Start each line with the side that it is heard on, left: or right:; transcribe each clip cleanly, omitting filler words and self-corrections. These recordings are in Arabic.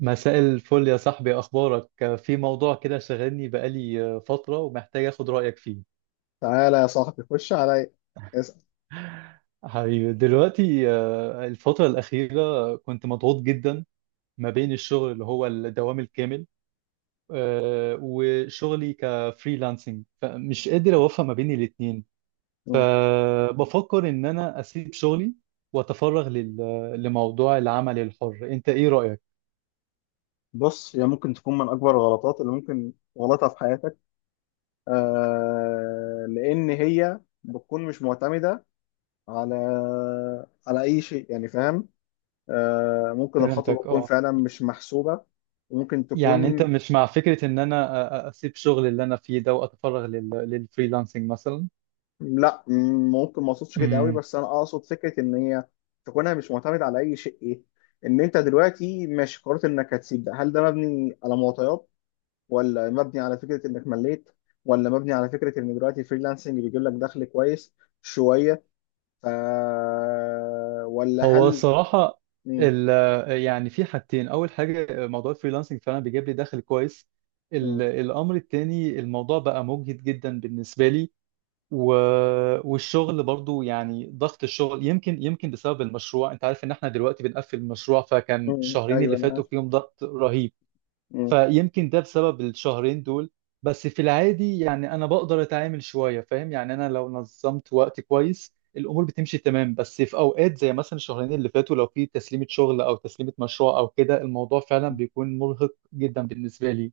right: مساء الفل يا صاحبي، أخبارك؟ في موضوع كده شاغلني بقالي فترة ومحتاج أخد رأيك فيه.
left: تعالى يا صاحبي خش عليا. اسأل.
right: حبيبي دلوقتي، الفترة الأخيرة كنت مضغوط جدا ما بين الشغل اللي هو الدوام الكامل، وشغلي كفريلانسنج فمش قادر أوفق ما بين الاتنين.
left: مم.
right: فبفكر إن أنا أسيب شغلي وأتفرغ لموضوع العمل الحر، أنت إيه رأيك؟
left: بص، هي ممكن تكون من أكبر الغلطات اللي ممكن غلطها في حياتك. لأن هي بتكون مش معتمدة على على أي شيء، يعني فاهم. ممكن الخطوة
right: فهمتك
left: تكون
right: أه.
left: فعلا مش محسوبة وممكن
right: يعني انت
left: تكون.
right: مش مع فكرة ان انا اسيب شغل اللي انا فيه ده واتفرغ للفريلانسنج مثلا؟
left: لا، ممكن ما أقصدش كده قوي،
right: امم
left: بس أنا أقصد فكرة إن هي تكونها مش معتمدة على أي شيء. إيه، إن أنت دلوقتي ماشي قررت إنك هتسيب ده، هل ده مبني على معطيات؟ ولا مبني على فكرة انك مليت؟ ولا مبني على فكرة ان دلوقتي الفريلانسنج بيجيب لك دخل كويس شوية؟ ف... ولا
right: هو
left: هل.
right: صراحة،
left: مم.
right: ال... يعني في حاجتين، أول حاجة موضوع الفريلانسنج فعلا بيجيب لي دخل كويس.
left: مم.
right: الأمر التاني الموضوع بقى مجهد جدا بالنسبة لي. و... والشغل برضو، يعني ضغط الشغل يمكن بسبب المشروع، أنت عارف إن احنا دلوقتي بنقفل المشروع، فكان
left: مم.
right: الشهرين
left: ايوه
right: اللي
left: انا
right: فاتوا
left: عارف.
right: فيهم ضغط رهيب.
left: مم.
right: فيمكن ده بسبب الشهرين دول. بس في العادي يعني انا بقدر اتعامل شوية، فاهم؟ يعني انا لو نظمت وقتي كويس الامور بتمشي تمام، بس في اوقات زي مثلا الشهرين اللي فاتوا لو في تسليمة شغل او تسليمة مشروع او كده الموضوع فعلا
left: مم.
right: بيكون مرهق جدا بالنسبة لي.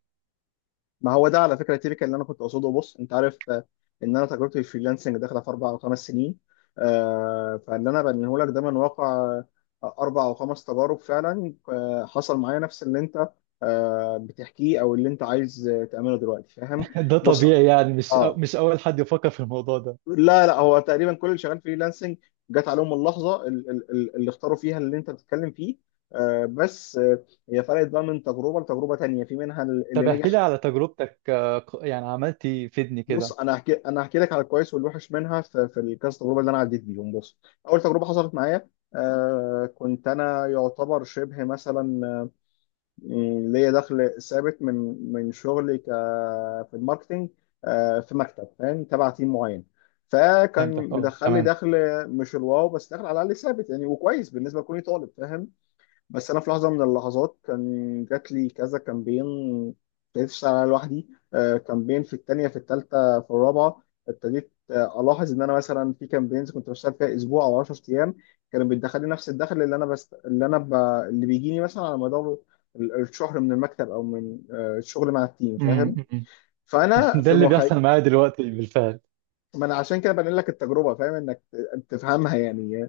left: ما هو ده على فكرة تيبيكال اللي انا كنت اقصده. بص، انت عارف، ان انا تجربتي في الفريلانسنج داخلة في 4 أو 5 سنين. فاللي انا بنيه لك ده من واقع اربع او خمس تجارب فعلا. حصل معايا نفس اللي انت بتحكيه او اللي انت عايز تعمله دلوقتي، فاهم.
right: ده
left: بص،
right: طبيعي، يعني مش
left: اه،
right: مش اول حد يفكر في الموضوع ده.
left: لا، هو تقريبا كل اللي شغال فريلانسنج جت عليهم اللحظه اللي اختاروا فيها اللي انت بتتكلم فيه، بس هي فرقت بقى من تجربه لتجربه تانيه، في منها اللي
right: طب
left: نجح.
right: احكي لي على تجربتك، يعني عملتي فيدني
left: بص،
right: كده.
left: انا هحكي لك على الكويس والوحش منها، في الكذا تجربه اللي انا عديت بيهم. بص، اول تجربه حصلت معايا، كنت انا يعتبر شبه مثلا، يعني ليا دخل ثابت من شغلي في الماركتينج، في مكتب، فاهم، تبع تيم معين. فكان
right: فهمتك، اه
left: مدخل لي
right: تمام.
left: دخل، مش الواو، بس دخل على الاقل ثابت يعني، وكويس بالنسبه لكوني طالب، فاهم. بس انا في لحظه من اللحظات كان جات لي كذا كامبين، ابتديت اشتغل عليها لوحدي. كامبين في التانية، في التالتة، في الرابعه، ابتديت الاحظ ان انا مثلا في كامبينز كنت بشتغل فيها اسبوع او 10 ايام كانوا بيدخلوا لي نفس الدخل. اللي انا بست... اللي انا ب... اللي بيجيني مثلا على مدار الشهر من المكتب، او من الشغل مع التيم،
right: أمم،
left: فاهم.
right: أمم.
left: فانا
right: ده
left: في
right: اللي
left: مخ...
right: بيحصل معايا دلوقتي بالفعل.
left: ما انا عشان كده بنقل لك التجربه، فاهم، انك تفهمها يعني.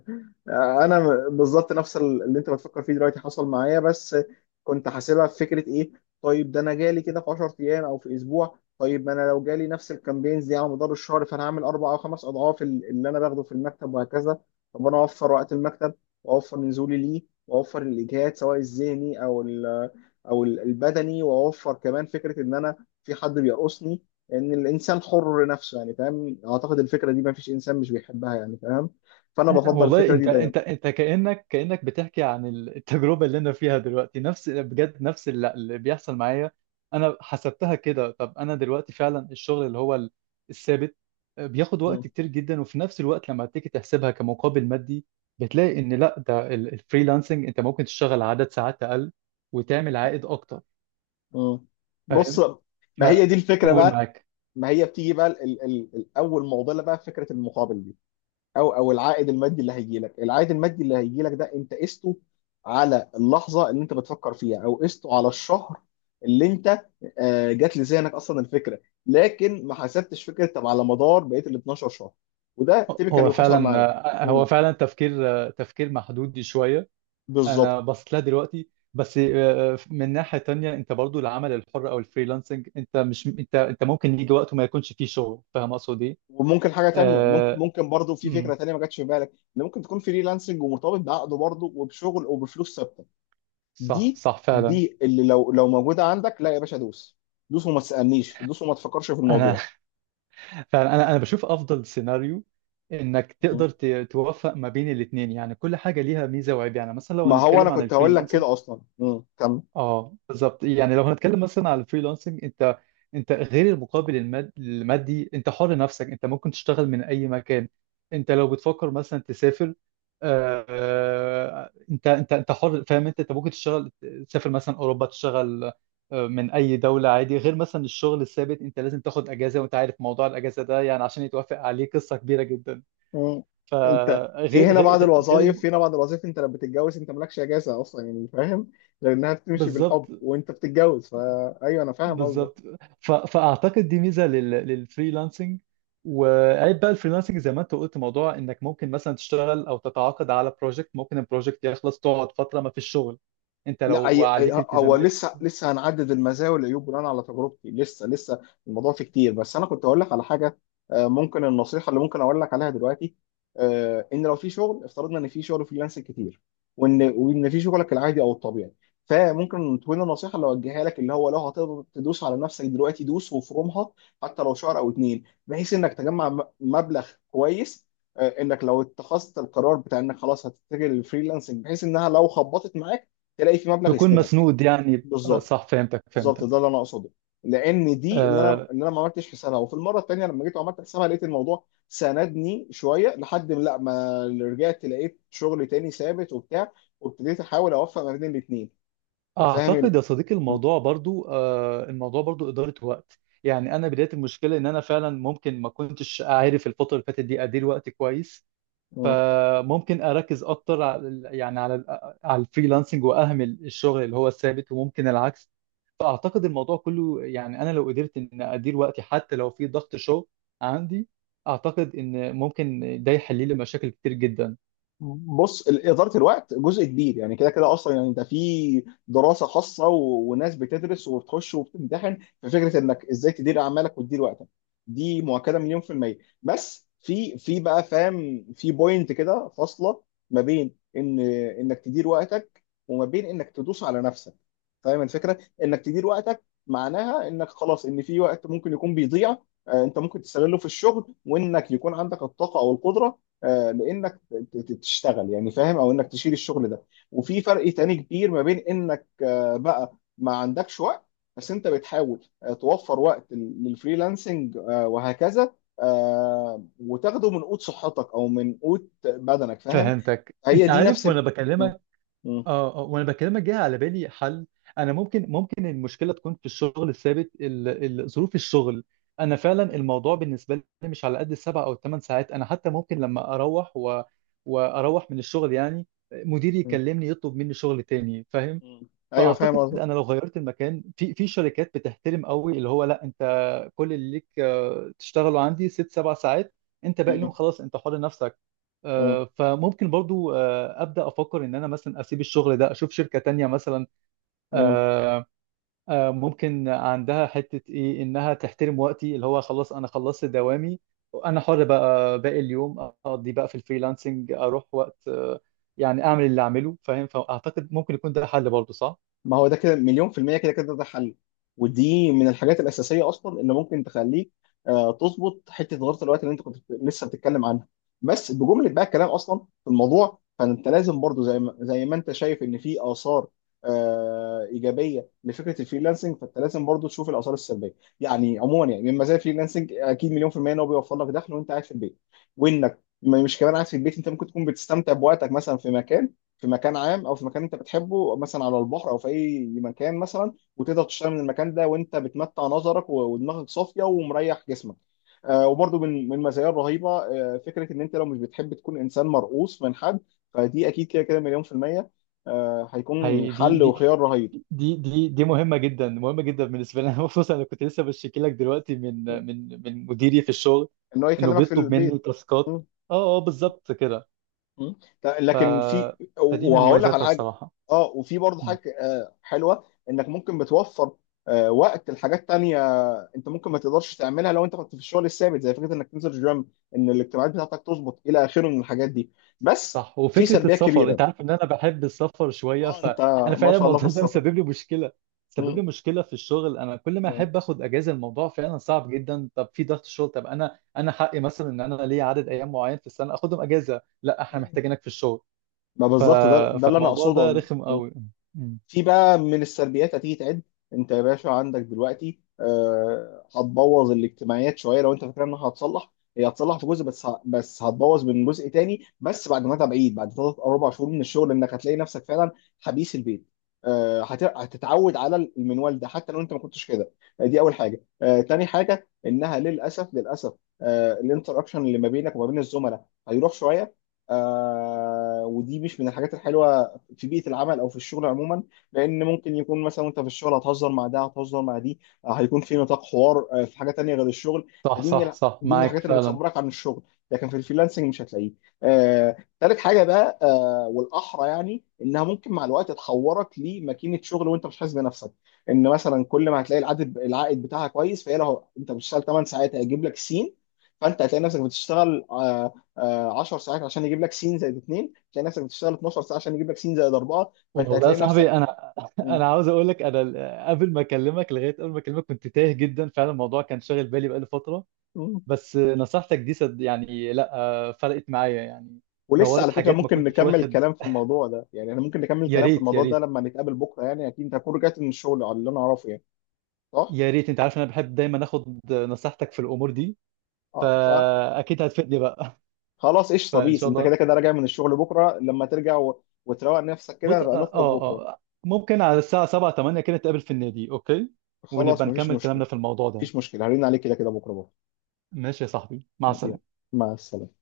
left: انا بالظبط نفس اللي انت بتفكر فيه دلوقتي حصل معايا. بس كنت حاسبها في فكره ايه، طيب ده انا جالي كده في 10 ايام او في اسبوع، طيب ما انا لو جالي نفس الكامبينز دي على مدار الشهر فانا هعمل اربع او خمس اضعاف اللي انا باخده في المكتب، وهكذا. طب انا اوفر وقت المكتب، واوفر نزولي ليه، واوفر الاجهاد سواء الذهني البدني، واوفر كمان فكره ان انا في حد بيرقصني، ان الانسان حر نفسه، يعني فاهم، اعتقد الفكره دي ما فيش انسان مش بيحبها، يعني فاهم. فانا بفضل
right: والله،
left: الفكره دي
right: انت
left: دايما.
right: انت انت كأنك بتحكي عن التجربة اللي انا فيها دلوقتي، نفس بجد نفس اللي بيحصل معايا. انا حسبتها كده، طب انا دلوقتي فعلا الشغل اللي هو الثابت بياخد
left: م.
right: وقت كتير جدا، وفي نفس الوقت لما تيجي تحسبها كمقابل مادي بتلاقي ان لا، ده الفريلانسنج انت ممكن تشتغل عدد ساعات اقل وتعمل عائد اكتر،
left: م. بص،
right: فاهم؟
left: ما هي دي الفكره
right: فقول
left: بقى.
right: معاك.
left: ما هي بتيجي بقى ال ال الاول معضله بقى في فكره المقابل دي، او العائد المادي اللي هيجي لك. العائد المادي اللي هيجي لك ده انت قسته على اللحظه اللي انت بتفكر فيها، او قسته على الشهر اللي انت جات لذهنك اصلا الفكره. لكن ما حسبتش فكره طب على مدار بقيه ال 12 شهر، وده تيبيكال
right: هو
left: اللي حصل
right: فعلا،
left: معايا.
right: هو فعلا تفكير، تفكير محدود شوية.
left: بالظبط.
right: انا بصيت لها دلوقتي، بس من ناحية تانية انت برضو العمل الحر او الفريلانسنج، انت مش، انت ممكن يجي وقت وما يكونش فيه شغل، فاهم اقصد ايه؟
left: وممكن حاجه تانية، ممكن
right: آه،
left: ممكن برضو في فكره
right: أمم،
left: تانية ما جاتش في بالك، ان ممكن تكون فريلانسنج ومرتبط بعقد برضو وبشغل وبفلوس ثابته.
right: صح
left: دي
right: صح فعلا.
left: دي اللي لو موجوده عندك، لا يا باشا، دوس. دوس وما تسالنيش، دوس وما تفكرش في
right: انا
left: الموضوع.
right: فعلا انا بشوف افضل سيناريو انك تقدر
left: مم.
right: توفق ما بين الاثنين. يعني كل حاجة ليها ميزة وعيب. يعني مثلا لو
left: ما هو انا
right: هنتكلم عن
left: كنت هقول لك
right: الفريلانسنج،
left: كده اصلا. مم. كمل.
right: اه بالظبط. يعني لو هنتكلم مثلا على الفريلانسنج، انت غير المقابل المادي، انت حر نفسك، انت ممكن تشتغل من اي مكان. انت لو بتفكر مثلا تسافر، انت حر، فاهم؟ انت ممكن تشتغل، تسافر مثلا اوروبا تشتغل، من اي دوله عادي. غير مثلا الشغل الثابت انت لازم تاخد اجازه، وانت عارف موضوع الاجازه ده يعني عشان يتوافق عليه قصه كبيره جدا.
left: مم. انت،
right: فغير غير غير غير
left: في هنا بعض الوظائف، انت لما بتتجوز انت مالكش اجازه اصلا، يعني فاهم، لانها بتمشي
right: بالظبط
left: بالحب وانت بتتجوز. فايوه انا فاهم قصدك.
right: بالظبط. فاعتقد دي ميزه للفريلانسنج. وعيب بقى الفريلانسنج زي ما انت قلت، موضوع انك ممكن مثلا تشتغل او تتعاقد على بروجكت، ممكن البروجكت يخلص تقعد فتره ما فيش شغل، انت
left: لا،
right: لو عليك
left: هو
right: التزامات
left: لسه لسه هنعدد المزايا والعيوب بناء على تجربتي. لسه لسه الموضوع فيه كتير. بس انا كنت اقول لك على حاجه، ممكن النصيحه اللي ممكن اقول لك عليها دلوقتي، ان لو في شغل، افترضنا ان في شغل فريلانسنج كتير، وان في شغلك العادي او الطبيعي، فممكن تكون النصيحه اللي اوجهها لك اللي هو لو هتقدر تدوس على نفسك دلوقتي دوس وفرومها، حتى لو شهر او اتنين، بحيث انك تجمع مبلغ كويس، انك لو اتخذت القرار بتاع انك خلاص هتتجه للفريلانسنج، بحيث انها لو خبطت معاك تلاقي في مبلغ
right: تكون
left: يسندك.
right: مسنود، يعني
left: بالظبط،
right: صح. فهمتك
left: بالظبط،
right: فهمتك.
left: ده اللي انا اقصده. لان دي اللي انا
right: آه،
left: اللي انا ما عملتش حسابها، وفي المره الثانيه لما جيت وعملت حسابها لقيت الموضوع ساندني شويه، لحد ما لا، ما رجعت لقيت شغل تاني ثابت وبتاع، وابتديت احاول اوفق ما بين الاثنين. فاهم.
right: اعتقد يا صديقي
left: م-
right: الموضوع برضو، الموضوع برضو اداره وقت. يعني انا بدايه المشكله ان انا فعلا ممكن ما كنتش عارف الفتره اللي فاتت دي ادير وقتي كويس.
left: م.
right: فممكن اركز اكتر على يعني على الفريلانسنج واهمل الشغل اللي هو الثابت، وممكن العكس. فاعتقد الموضوع كله، يعني انا لو قدرت ان ادير وقتي حتى لو في ضغط شغل عندي، اعتقد ان ممكن ده يحل لي مشاكل كتير جدا.
left: بص، إدارة الوقت جزء كبير يعني، كده كده أصلا يعني، ده في دراسة خاصة وناس بتدرس وبتخش وبتمتحن في فكرة إنك إزاي تدير أعمالك وتدير وقتك. دي مؤكدة مليون في المية. بس في بقى فاهم، في بوينت كده فاصلة ما بين إنك تدير وقتك، وما بين إنك تدوس على نفسك. فاهم الفكرة، إنك تدير وقتك معناها إنك خلاص، إن في وقت ممكن يكون بيضيع أنت ممكن تستغله في الشغل، وإنك يكون عندك الطاقة أو القدرة لأنك تشتغل يعني، فاهم، او انك تشيل الشغل ده. وفي فرق تاني كبير ما بين انك بقى ما عندكش وقت بس انت بتحاول توفر وقت للفريلانسنج وهكذا، وتاخده من قوت صحتك او من قوت بدنك، فاهم.
right: فهمتك.
left: هي
right: انت
left: دي نفس
right: عارف وانا
left: ال... م-
right: بكلمك،
left: م-
right: اه اه، وانا بكلمك جه على بالي حل. انا ممكن المشكله تكون في الشغل الثابت، ظروف الشغل. انا فعلا
left: م-
right: الموضوع بالنسبه لي مش على قد السبع او الثمان ساعات. انا حتى ممكن لما واروح من الشغل، يعني مديري
left: م-
right: يكلمني يطلب مني شغل تاني، فاهم؟
left: م. ايوه فاهم
right: فاعتقد
left: قصدك.
right: انا لو غيرت المكان، في في شركات بتحترم قوي، اللي هو لا، انت كل اللي ليك تشتغلوا عندي ست سبع ساعات، انت باقي
left: م-
right: اليوم خلاص انت حر نفسك.
left: م-
right: فممكن برضو ابدا افكر ان انا مثلا اسيب الشغل ده اشوف شركه تانية مثلا،
left: م.
right: آه، ممكن عندها حته، ايه انها تحترم وقتي اللي هو خلاص انا خلصت دوامي. انا حر بقى باقي اليوم، اقضي بقى في الفريلانسنج، اروح وقت، يعني اعمل اللي اعمله، فاهم؟ فاعتقد ممكن يكون ده حل برضو، صح؟
left: ما هو ده كده مليون في المية، كده كده ده حل، ودي من الحاجات الأساسية أصلا اللي ممكن تخليك تظبط حتة غلطة الوقت اللي أنت كنت لسه بتتكلم عنها. بس بجملة بقى الكلام أصلا في الموضوع، فأنت لازم برضو زي ما أنت شايف إن في آثار إيجابية لفكرة الفريلانسنج، فأنت لازم برضو تشوف الآثار السلبية. يعني عموما، يعني من مزايا الفريلانسنج أكيد مليون في المية إن هو بيوفر لك دخل وأنت قاعد في البيت، وإنك مش كمان قاعد في البيت، أنت ممكن تكون بتستمتع بوقتك مثلا في مكان، في مكان عام، او في مكان انت بتحبه مثلا على البحر، او في اي مكان مثلا، وتقدر تشتغل من المكان ده وانت بتمتع نظرك ودماغك صافيه ومريح جسمك. وبرضو من المزايا الرهيبه فكره ان انت لو مش بتحب تكون انسان مرؤوس من حد، فدي اكيد كده كده مليون في الميه هيكون
right: هي دي
left: حل
right: دي
left: وخيار رهيب.
right: دي دي دي مهمة جدا مهمة جدا بالنسبة لي. أنا خصوصا أنا كنت لسه بشتكي لك دلوقتي من مديري في الشغل
left: ان هو
right: إنه
left: يكلمك في
right: بيطلب مني
left: البيت.
right: تاسكات. أه أه بالظبط كده.
left: مم.
right: ف
left: لكن في،
right: فدي من
left: وهقول لك على
right: مميزاتها
left: حاجه.
right: الصراحة.
left: اه، وفي برضه
right: مم.
left: حاجه حلوه، انك ممكن بتوفر وقت لحاجات تانية انت ممكن ما تقدرش تعملها لو انت كنت في الشغل الثابت، زي فكره انك تنزل جيم، ان الاجتماعات بتاعتك تظبط، الى اخره من الحاجات دي. بس
right: صح،
left: في
right: وفكرة
left: سلبيات
right: السفر
left: كبيره.
right: أنت عارف إن أنا بحب السفر شوية،
left: اه، انت
right: فأنا
left: ما
right: فعلا
left: شاء الله في
right: الموضوع ده
left: السفر.
right: مسبب لي مشكلة. مسبب لي
left: مم.
right: مشكلة في الشغل، أنا كل ما
left: مم.
right: أحب آخد أجازة الموضوع فعلا صعب جدا. طب في ضغط شغل، طب أنا، أنا حقي مثلا إن أنا ليا عدد أيام معين في السنة آخدهم أجازة. لا، إحنا
left: أيوة.
right: محتاجينك في الشغل.
left: ما
right: ف...
left: بالظبط ده اللي انا
right: فالموضوع
left: اقصده
right: ده
left: عموما.
right: رخم قوي. مم.
left: في بقى من السلبيات هتيجي تعد، انت يا باشا عندك دلوقتي هتبوظ الاجتماعيات شويه، لو انت فاكر انها هتصلح، هي هتصلح في جزء بس هتبوظ من جزء تاني. بس بعد ما تبعيد بعد 3 أو 4 شهور من الشغل، انك هتلاقي نفسك فعلا حبيس البيت. هتتعود على المنوال ده حتى لو انت ما كنتش كده. دي اول حاجه. تاني حاجه انها للاسف للاسف الانتراكشن اللي ما بينك وما بين الزملاء هيروح شويه، ودي مش من الحاجات الحلوه في بيئه العمل او في الشغل عموما، لان ممكن يكون مثلا وانت في الشغل هتهزر مع ده، هتهزر مع دي، هيكون في نطاق حوار في حاجه تانية غير الشغل.
right: صح
left: فدي من
right: صح صح
left: دي من
right: معاك
left: الحاجات اللي
right: فعلا.
left: بتصبرك عن الشغل، لكن في الفريلانسنج مش هتلاقيه. تالت حاجه بقى، والاحرى يعني انها ممكن مع الوقت تحورك لماكينه شغل وانت مش حاسس بنفسك، ان مثلا كل ما هتلاقي العائد بتاعها كويس، فهي لو انت بتشتغل 8 ساعات هيجيب لك سين، فانت هتلاقي نفسك بتشتغل 10 ساعات عشان يجيب لك سين زائد 2، هتلاقي نفسك بتشتغل 12 ساعه عشان يجيب لك سين زائد 4، فانت
right: والله يا
left: هتلاقي
right: صاحبي،
left: نفسك.
right: انا
left: مم.
right: انا عاوز اقول لك، انا قبل ما اكلمك كنت تايه جدا، فعلا الموضوع كان شاغل بالي بقالي فتره.
left: مم.
right: بس نصيحتك دي صد يعني، لا، فرقت معايا يعني.
left: ولسه
right: نورت
left: على فكره
right: حاجات ما
left: ممكن
right: كنتش
left: نكمل
right: واخد.
left: كلام في الموضوع ده، يعني احنا ممكن نكمل
right: يا
left: كلام في
right: ريت يا
left: الموضوع ده
right: ريت
left: لما نتقابل بكره، يعني اكيد انت هتكون رجعت من الشغل على اللي انا اعرفه يعني، صح؟
right: يا ريت، انت عارف انا بحب دايما اخد نصيحتك في الامور دي،
left: اه،
right: فاكيد هتفيدني بقى.
left: فخلاص، قشطه،
right: فان
left: بيس،
right: شاء
left: انت كده
right: الله.
left: كده راجع من الشغل بكره، لما ترجع وتروق نفسك كده
right: بص، اه
left: نبقى نخرج
right: اه.
left: بكره.
right: آه. ممكن على الساعة 7 8 كده نتقابل في النادي، اوكي؟
left: خلاص،
right: ونبقى
left: مفيش
right: نكمل كلامنا
left: مشكله.
right: في الموضوع ده.
left: مفيش مشكله، هرن عليك كده كده بكره بكره.
right: ماشي يا صاحبي، مع
left: يلا.
right: السلامة.
left: مع السلامه.